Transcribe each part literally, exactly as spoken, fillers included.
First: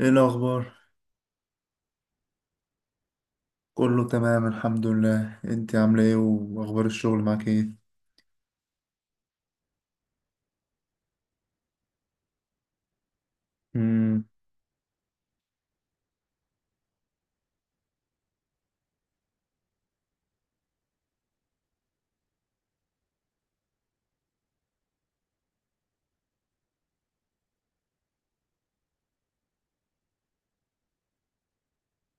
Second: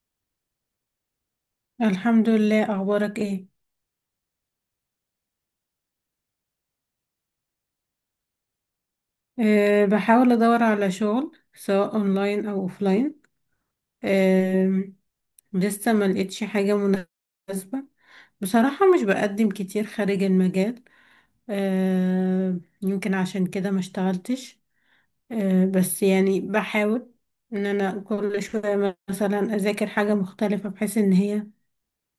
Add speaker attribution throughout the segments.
Speaker 1: ايه الاخبار؟
Speaker 2: الحمد لله. اخبارك ايه؟
Speaker 1: كله تمام الحمد لله، انت عامله ايه واخبار الشغل معاك ايه؟
Speaker 2: أه بحاول ادور على شغل، سواء اونلاين او اوفلاين.
Speaker 1: مم.
Speaker 2: أه لسه ما لقيتش حاجه مناسبه. بصراحه مش بقدم كتير خارج المجال. أه يمكن عشان كده ما اشتغلتش. أه بس يعني بحاول ان انا كل شويه مثلا اذاكر حاجه مختلفه، بحيث ان هي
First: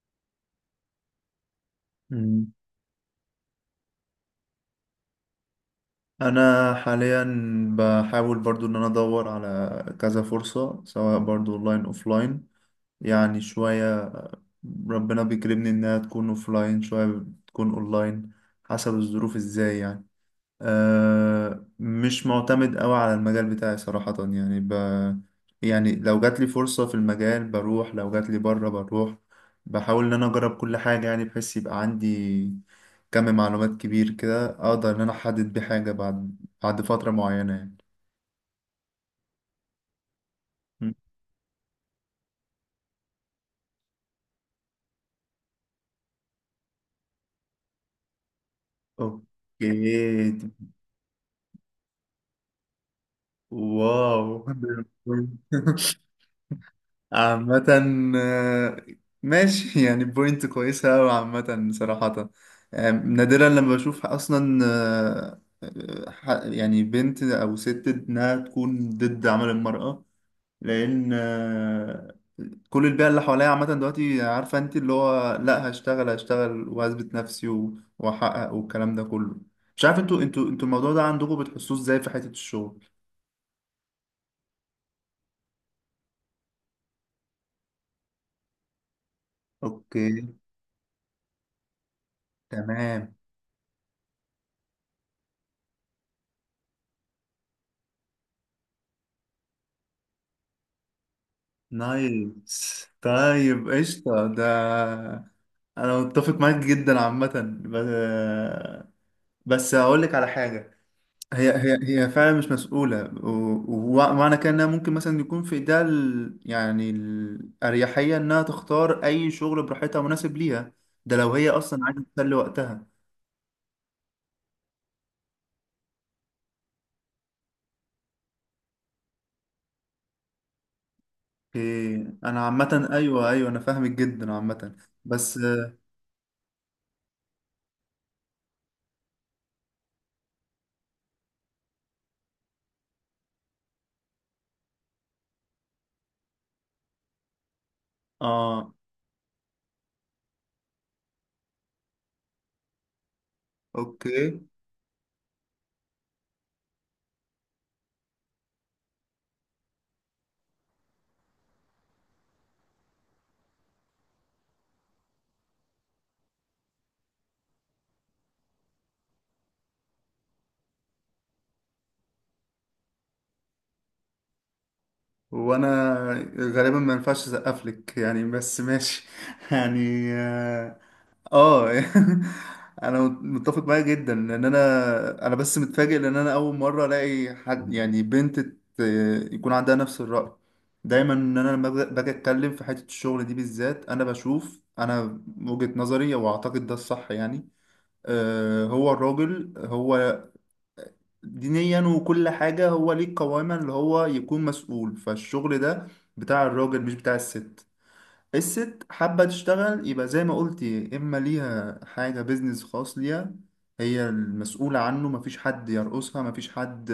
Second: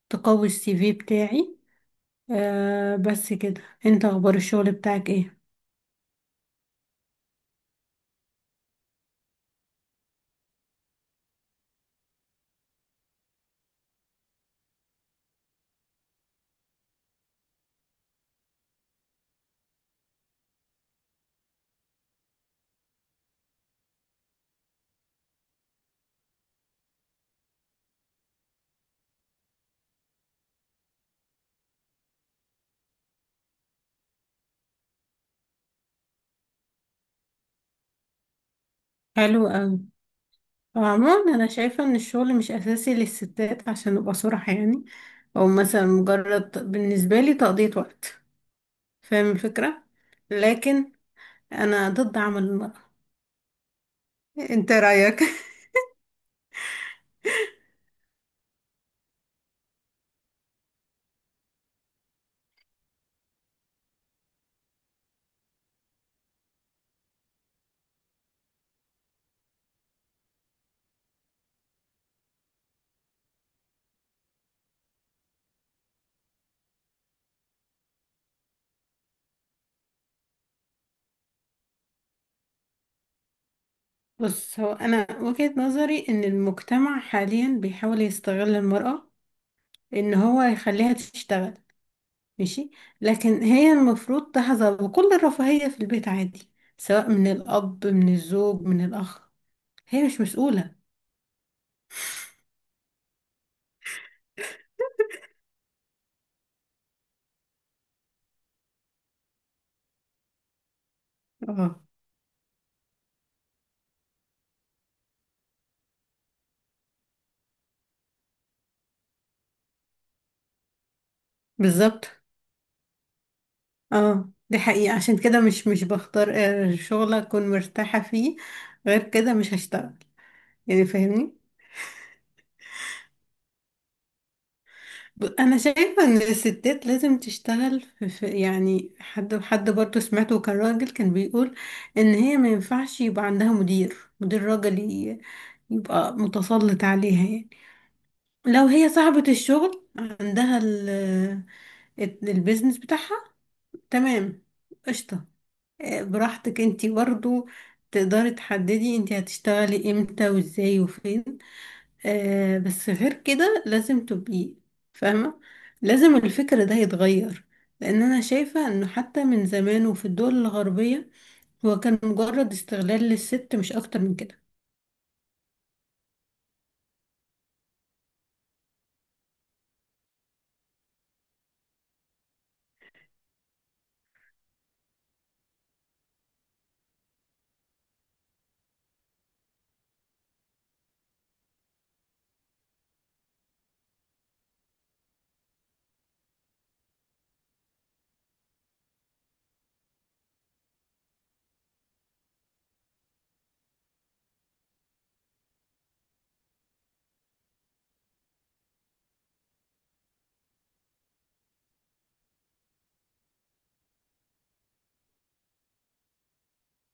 Speaker 2: تقوي السي في بتاعي.
Speaker 1: مم.
Speaker 2: أه بس كده، انت اخبار الشغل بتاعك ايه؟
Speaker 1: انا حاليا بحاول برضو ان انا ادور على كذا فرصه سواء برضو اونلاين اوفلاين. يعني شويه ربنا بيكرمني انها تكون اوفلاين شويه تكون اونلاين، حسب الظروف ازاي يعني. آه، مش معتمد قوي على المجال بتاعي صراحة، يعني ب... يعني لو جات لي فرصة في المجال بروح، لو جات لي بره بروح. بحاول ان انا اجرب كل حاجة، يعني بحيث يبقى عندي كم معلومات كبير كده اقدر ان انا احدد بحاجة بعد بعد فترة معينة يعني.
Speaker 2: حلو أوي.
Speaker 1: م.
Speaker 2: عموما انا شايفة ان الشغل مش اساسي للستات عشان نبقى صراحة يعني، او مثلا مجرد بالنسبة لي تقضية وقت. فاهم
Speaker 1: اوكي.
Speaker 2: الفكرة. لكن انا ضد عمل المرأة.
Speaker 1: واو.
Speaker 2: انت رأيك؟
Speaker 1: عامة، آه، ماشي يعني، بوينت كويسة أوي عامة صراحة. آه، نادرا لما بشوف أصلا، آه، آه، ح- يعني بنت أو ست إنها تكون ضد عمل المرأة. لأن آه، كل البيئة اللي حواليا عامة دلوقتي عارفة، أنت اللي هو لأ هشتغل هشتغل وأثبت نفسي و- وأحقق والكلام ده كله. مش عارف، انتوا انتوا انتوا الموضوع ده عندكم بتحسوه ازاي في حتة الشغل؟
Speaker 2: بص، هو انا وجهة نظري ان المجتمع حاليا بيحاول يستغل المرأة، ان
Speaker 1: اوكي.
Speaker 2: هو يخليها تشتغل. ماشي.
Speaker 1: تمام.
Speaker 2: لكن هي المفروض تحظى بكل الرفاهية في البيت عادي، سواء من الاب من الزوج من الاخ. هي مش مسؤولة.
Speaker 1: نايس طيب قشطة ده. أنا متفق معاك جدا عامة، ب- بس هقول لك على حاجة. هي هي
Speaker 2: اه،
Speaker 1: هي فعلا مش مسؤولة، و- ومعنى كده إنها ممكن مثلا يكون في إيدها ال- يعني الأريحية إنها تختار أي شغل براحتها مناسب ليها. ده لو هي أصلا عايزة
Speaker 2: بالظبط.
Speaker 1: تسلي وقتها.
Speaker 2: اه، دي حقيقة. عشان كده مش مش بختار آه، شغل اكون مرتاحة فيه. غير كده مش هشتغل. يعني فاهمني.
Speaker 1: إيه. أنا عامة أيوه أيوه، أنا فاهمك جدا عامة،
Speaker 2: ب-
Speaker 1: بس
Speaker 2: انا شايفة ان الستات لازم تشتغل في في- يعني حد حد برضه سمعته، كان راجل كان بيقول ان هي ما ينفعش يبقى عندها مدير مدير راجل، ي- يبقى متسلط عليها يعني. لو
Speaker 1: آه
Speaker 2: هي صاحبة الشغل، عندها ال- البيزنس بتاعها.
Speaker 1: أوكي.
Speaker 2: تمام. قشطة. آه، براحتك انتي برضو تقدري تحددي انتي هتشتغلي امتى وازاي وفين. آه بس غير كده لازم تبقي فاهمة. لازم الفكر ده يتغير. لان انا شايفة انه حتى من زمان وفي الدول الغربية، هو كان مجرد استغلال للست، مش اكتر من كده.
Speaker 1: وانا غالبا ما ينفعش اسقف لك يعني، بس ماشي يعني. اه. آه. انا متفق معاك جدا، لان انا انا بس متفاجئ، لان انا اول مره الاقي حد، يعني بنت ت- يكون عندها نفس الرأي. دايما ان انا لما باجي باجي اتكلم في حته الشغل دي بالذات، انا بشوف انا وجهة نظري، واعتقد ده الصح يعني. آه، هو الراجل، هو دينيا وكل حاجة هو ليه قواما، اللي هو يكون مسؤول. فالشغل ده بتاع الراجل مش بتاع الست. الست حابة تشتغل يبقى زي ما قلتي إما ليها حاجة بيزنس خاص ليها هي المسؤولة عنه، مفيش حد يرقصها، مفيش حد،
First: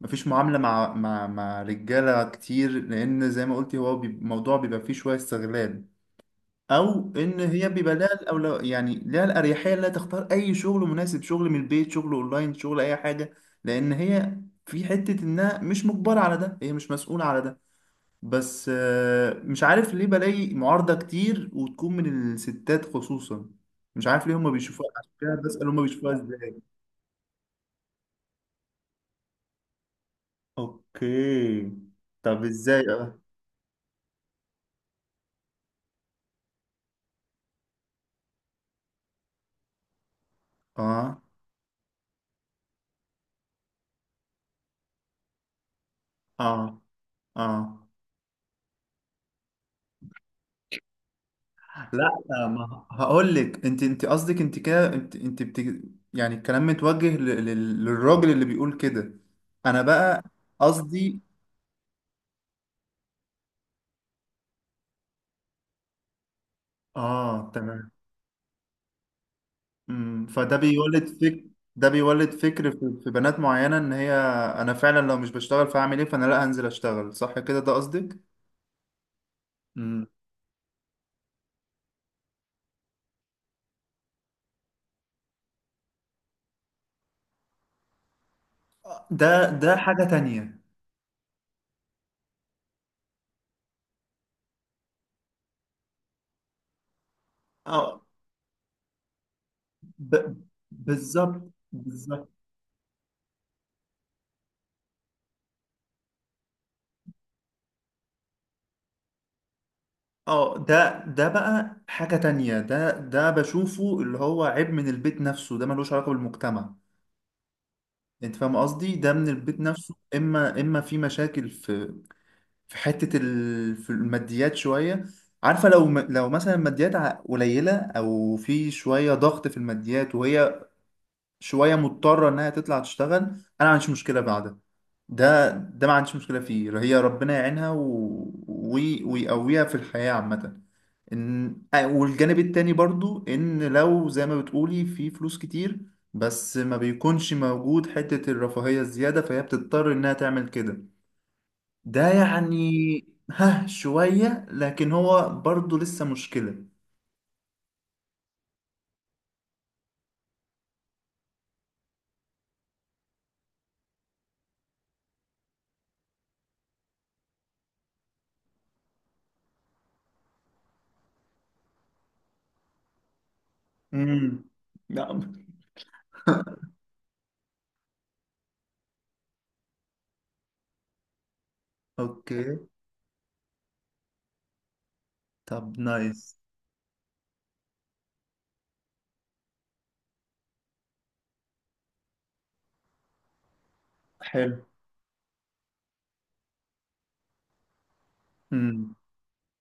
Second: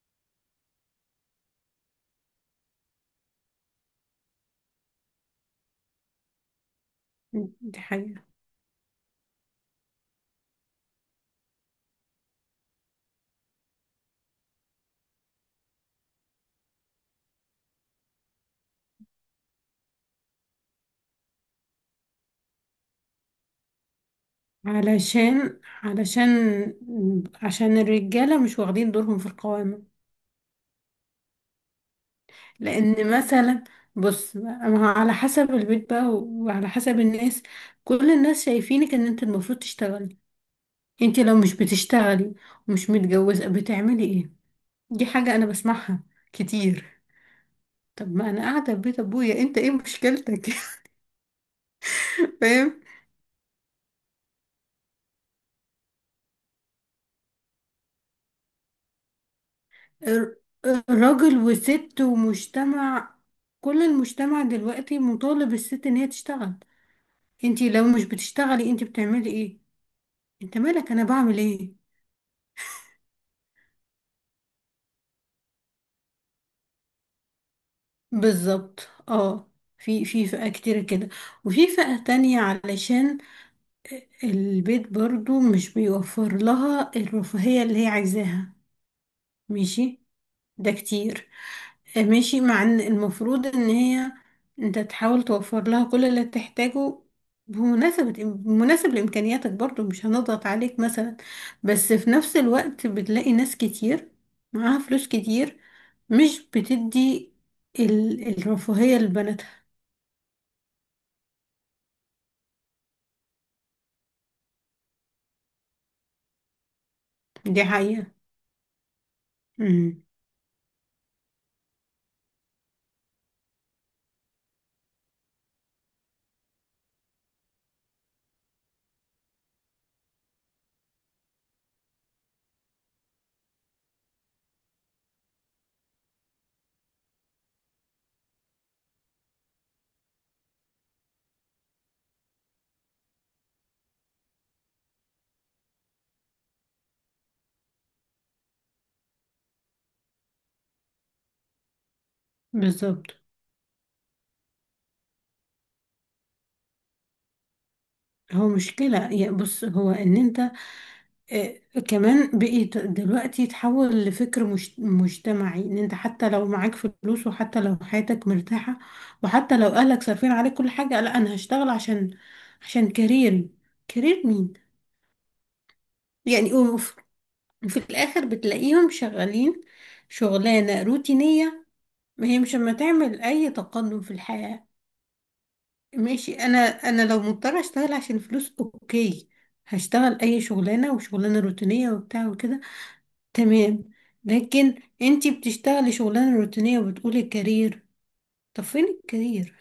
Speaker 1: مفيش معاملة مع مع مع رجالة كتير، لأن زي ما قلتي، هو بي- الموضوع بيبقى فيه شوية استغلال. او ان هي
Speaker 2: دي
Speaker 1: بيبقى لها
Speaker 2: حقيقة.
Speaker 1: الاولو، يعني لها الاريحيه انها تختار اي شغل مناسب، شغل من البيت، شغل اونلاين، شغل اي حاجه، لان هي في حته انها مش مجبره على ده، هي مش مسؤوله على ده. بس آه، مش عارف ليه بلاقي معارضه كتير وتكون من الستات خصوصا. مش عارف ليه هما بيشوفوها، عشان كده
Speaker 2: علشان
Speaker 1: بسأل، هما بيشوفوها
Speaker 2: علشان
Speaker 1: ازاي؟
Speaker 2: عشان الرجالة مش واخدين دورهم في القوامة.
Speaker 1: اوكي. طب ازاي؟ اه.
Speaker 2: لان مثلا، بص، ما هو على حسب البيت بقى وعلى حسب الناس. كل الناس شايفينك ان انت المفروض تشتغلي. انت
Speaker 1: اه
Speaker 2: لو مش بتشتغلي ومش متجوزة بتعملي ايه؟ دي حاجة انا بسمعها
Speaker 1: اه
Speaker 2: كتير.
Speaker 1: اه.
Speaker 2: طب ما انا قاعدة في بيت ابويا، انت ايه مشكلتك؟
Speaker 1: لا.
Speaker 2: فاهم.
Speaker 1: ما هقول لك انت، انت قصدك انت كده، انت انت بت... يعني الكلام متوجه ل... لل- للراجل اللي بيقول كده. انا بقى
Speaker 2: الر-
Speaker 1: قصدي.
Speaker 2: الراجل وست ومجتمع، كل المجتمع دلوقتي مطالب الست ان هي تشتغل.
Speaker 1: اه
Speaker 2: انت لو
Speaker 1: تمام.
Speaker 2: مش بتشتغلي انت بتعملي ايه؟
Speaker 1: امم فده
Speaker 2: انت مالك انا
Speaker 1: بيولد
Speaker 2: بعمل
Speaker 1: فكر.
Speaker 2: ايه؟
Speaker 1: ده بيولد فكر في... في بنات معينة ان هي، انا فعلا لو مش بشتغل فاعمل ايه، فانا لا هنزل اشتغل صح كده ده قصدك.
Speaker 2: بالظبط اه. في
Speaker 1: امم.
Speaker 2: في فئة كتير كده، وفي فئة تانية علشان البيت برضو مش بيوفر لها الرفاهية اللي هي عايزاها.
Speaker 1: ده ده
Speaker 2: ماشي،
Speaker 1: حاجة تانية.
Speaker 2: ده كتير. آه، ماشي مع ان المفروض ان هي، انت تحاول توفر لها كل اللي تحتاجه
Speaker 1: اه.
Speaker 2: بمناسبة مناسب لإمكانياتك، برضو مش
Speaker 1: ب...
Speaker 2: هنضغط عليك مثلا.
Speaker 1: بالظبط
Speaker 2: بس في
Speaker 1: بالظبط.
Speaker 2: نفس الوقت بتلاقي ناس كتير معاها فلوس كتير، مش بتدي ال- الرفاهية لبناتها.
Speaker 1: اه. ده ده بقى حاجة تانية. ده ده بشوفه اللي هو عيب من البيت نفسه، ده ملوش علاقة بالمجتمع.
Speaker 2: دي حقيقة.
Speaker 1: انت فاهم قصدي؟ ده من البيت نفسه،
Speaker 2: امم
Speaker 1: اما اما في مشاكل في، في حتة ال... في الماديات شوية. عارفة لو م... لو مثلا الماديات ع- قليلة او في شوية ضغط في الماديات، وهي شويه مضطره انها تطلع تشتغل، انا ما عنديش مشكله بعدها. ده ده ما عنديش مشكله فيه، هي ربنا يعينها و... وي... ويقويها في الحياه عامه. ان آه، والجانب التاني برضو، ان لو زي ما بتقولي في فلوس كتير، بس ما بيكونش موجود حته الرفاهيه الزياده، فهي بتضطر انها تعمل كده ده يعني.
Speaker 2: بالظبط.
Speaker 1: ها شويه، لكن هو برضو لسه مشكله.
Speaker 2: هو مشكلة. يا بص، هو ان انت آه، كمان بقيت دلوقتي تحول لفكر مش مجتمعي، ان انت حتى لو معاك فلوس، وحتى لو حياتك مرتاحة، وحتى لو اهلك صارفين عليك كل حاجة، لا انا هشتغل عشان عشان كارير. كارير
Speaker 1: امم
Speaker 2: مين؟
Speaker 1: نعم.
Speaker 2: يعني وف- وفي الاخر بتلاقيهم شغالين شغلانة روتينية. ما هي مش
Speaker 1: اوكي.
Speaker 2: ما تعمل اي تقدم في الحياة.
Speaker 1: طب
Speaker 2: ماشي.
Speaker 1: نايس.
Speaker 2: انا انا لو مضطرة اشتغل عشان فلوس، اوكي، هشتغل اي شغلانة، وشغلانة روتينية وبتاع وكده، تمام.
Speaker 1: حلو.
Speaker 2: لكن انتي بتشتغلي شغلانة روتينية وبتقولي الكارير. طب فين
Speaker 1: مم.
Speaker 2: الكارير؟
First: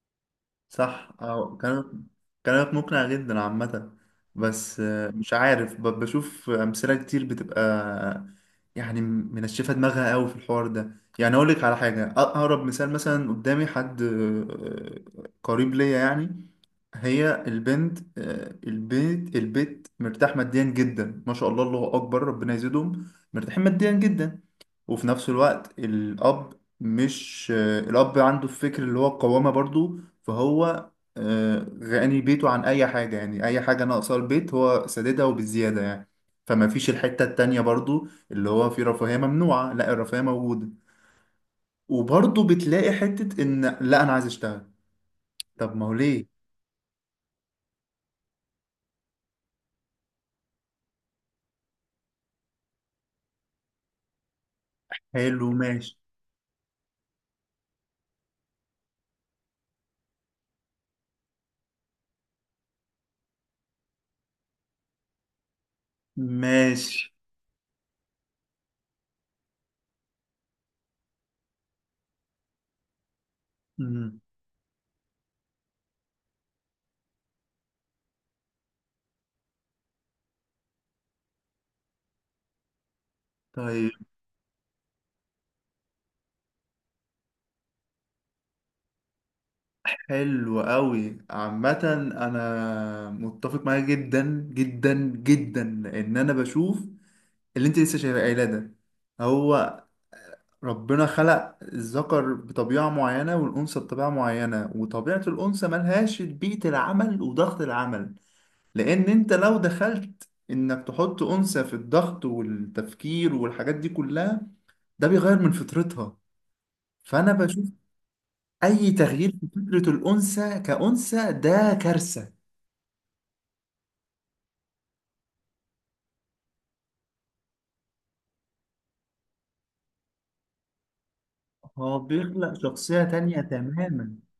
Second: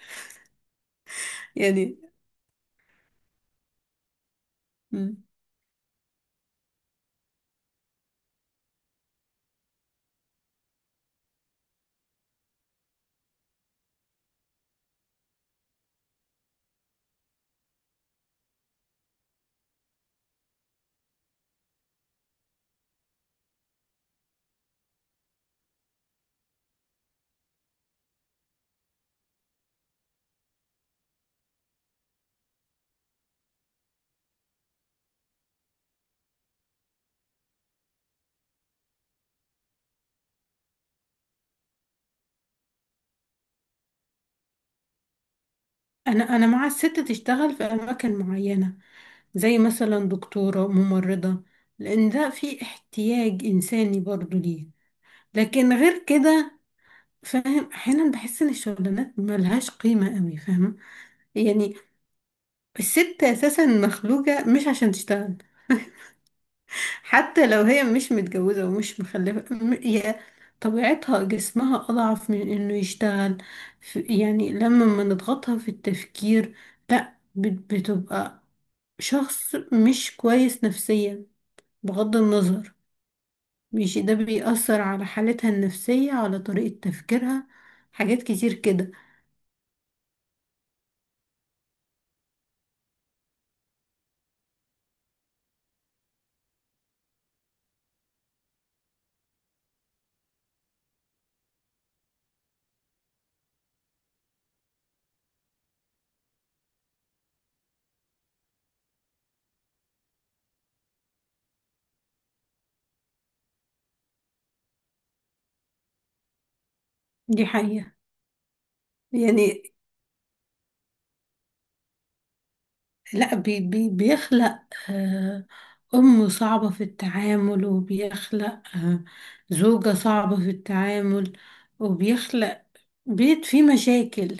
Speaker 1: صح أو كلامك.
Speaker 2: يعني.
Speaker 1: كلامك مقنع جدا عامة. بس آه،
Speaker 2: م.
Speaker 1: مش عارف، ب- بشوف أمثلة كتير بتبقى آه، يعني منشفة دماغها قوي في الحوار ده. يعني أقول لك على حاجة، أ- أقرب مثال مثلا قدامي حد، آه، قريب ليا يعني. هي البنت، آه، البيت البيت مرتاح ماديا جدا، ما شاء الله الله أكبر ربنا يزيدهم، مرتاحين ماديا جدا. وفي نفس الوقت الأب، مش آه، الأب عنده الفكر اللي هو القوامة برضو، فهو آه، غني بيته عن أي حاجة. يعني أي حاجة ناقصة البيت هو ساددها وبالزيادة يعني. فما فيش الحتة التانية برضو اللي هو في رفاهية ممنوعة، لا الرفاهية موجودة، وبرضو بتلاقي حتة إن لا أنا عايز أشتغل. طب ما هو ليه؟
Speaker 2: انا انا مع الست تشتغل في اماكن معينة، زي مثلا دكتورة، ممرضة، لأن ده في احتياج إنساني برضو ليه.
Speaker 1: حلو.
Speaker 2: لكن
Speaker 1: ماشي.
Speaker 2: غير كده، فاهم، أحيانا بحس إن الشغلانات ملهاش قيمة قوي، فاهمة يعني. الست اساسا مخلوقه مش عشان تشتغل.
Speaker 1: ماشي.
Speaker 2: حتى لو هي مش متجوزه ومش مخلفه، م- هي طبيعتها جسمها اضعف من انه يشتغل. ف-
Speaker 1: مم.
Speaker 2: يعني لما ما نضغطها في التفكير، لا بت- بتبقى شخص مش كويس نفسيا، بغض النظر.
Speaker 1: طيب.
Speaker 2: مش ده بيأثر على حالتها النفسية على طريقة تفكيرها؟ حاجات كتير كده.
Speaker 1: حلو قوي عامة. انا متفق معاك جدا جدا جدا، ان انا بشوف اللي انت لسه شايفه قايله ده. هو ربنا خلق الذكر بطبيعة معينة والأنثى بطبيعة معينة، وطبيعة الأنثى ملهاش بيئة العمل وضغط العمل. لأن أنت لو دخلت إنك تحط أنثى في الضغط والتفكير والحاجات دي كلها، ده بيغير من فطرتها. فأنا
Speaker 2: دي
Speaker 1: بشوف
Speaker 2: حقيقة.
Speaker 1: أي تغيير في
Speaker 2: يعني
Speaker 1: فطرة الأنثى كأنثى ده كارثة.
Speaker 2: لا بي بي بيخلق آه، أم صعبة في التعامل، وبيخلق آه، زوجة صعبة في التعامل،
Speaker 1: هو بيخلق
Speaker 2: وبيخلق
Speaker 1: شخصية تانية
Speaker 2: بيت فيه
Speaker 1: تماما.
Speaker 2: مشاكل.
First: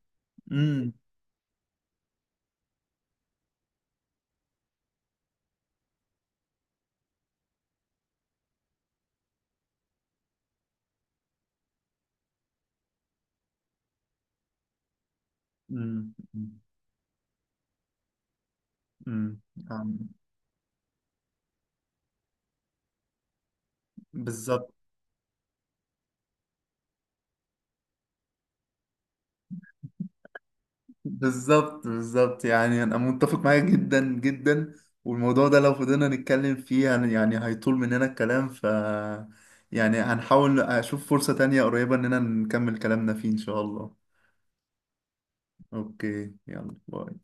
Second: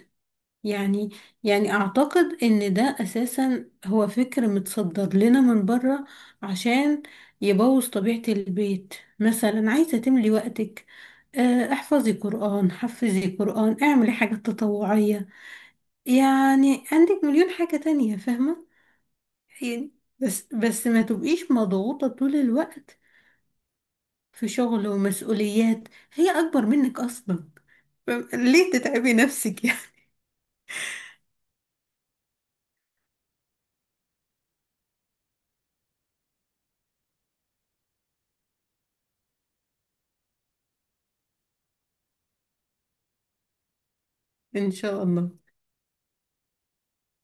Speaker 1: امم
Speaker 2: يعني يعني أعتقد إن ده أساسا هو فكر متصدر لنا من بره عشان يبوظ طبيعة البيت. مثلا عايزة تملي وقتك، آه، احفظي قرآن حفظي قرآن، اعملي حاجات تطوعية.
Speaker 1: امم
Speaker 2: يعني عندك مليون حاجة تانية، فاهمة
Speaker 1: امم
Speaker 2: يعني.
Speaker 1: أم،
Speaker 2: بس بس ما تبقيش مضغوطة طول الوقت في
Speaker 1: بالظبط
Speaker 2: شغل ومسؤوليات هي أكبر منك أصلا. فم- ليه تتعبي نفسك يعني؟
Speaker 1: بالظبط بالظبط، يعني انا متفق معاك جدا جدا. والموضوع ده لو فضلنا نتكلم فيه، يعني يعني هيطول مننا الكلام، ف يعني هنحاول اشوف فرصة تانية قريبة اننا نكمل كلامنا فيه ان شاء الله.
Speaker 2: إن شاء الله.
Speaker 1: اوكي يلا باي.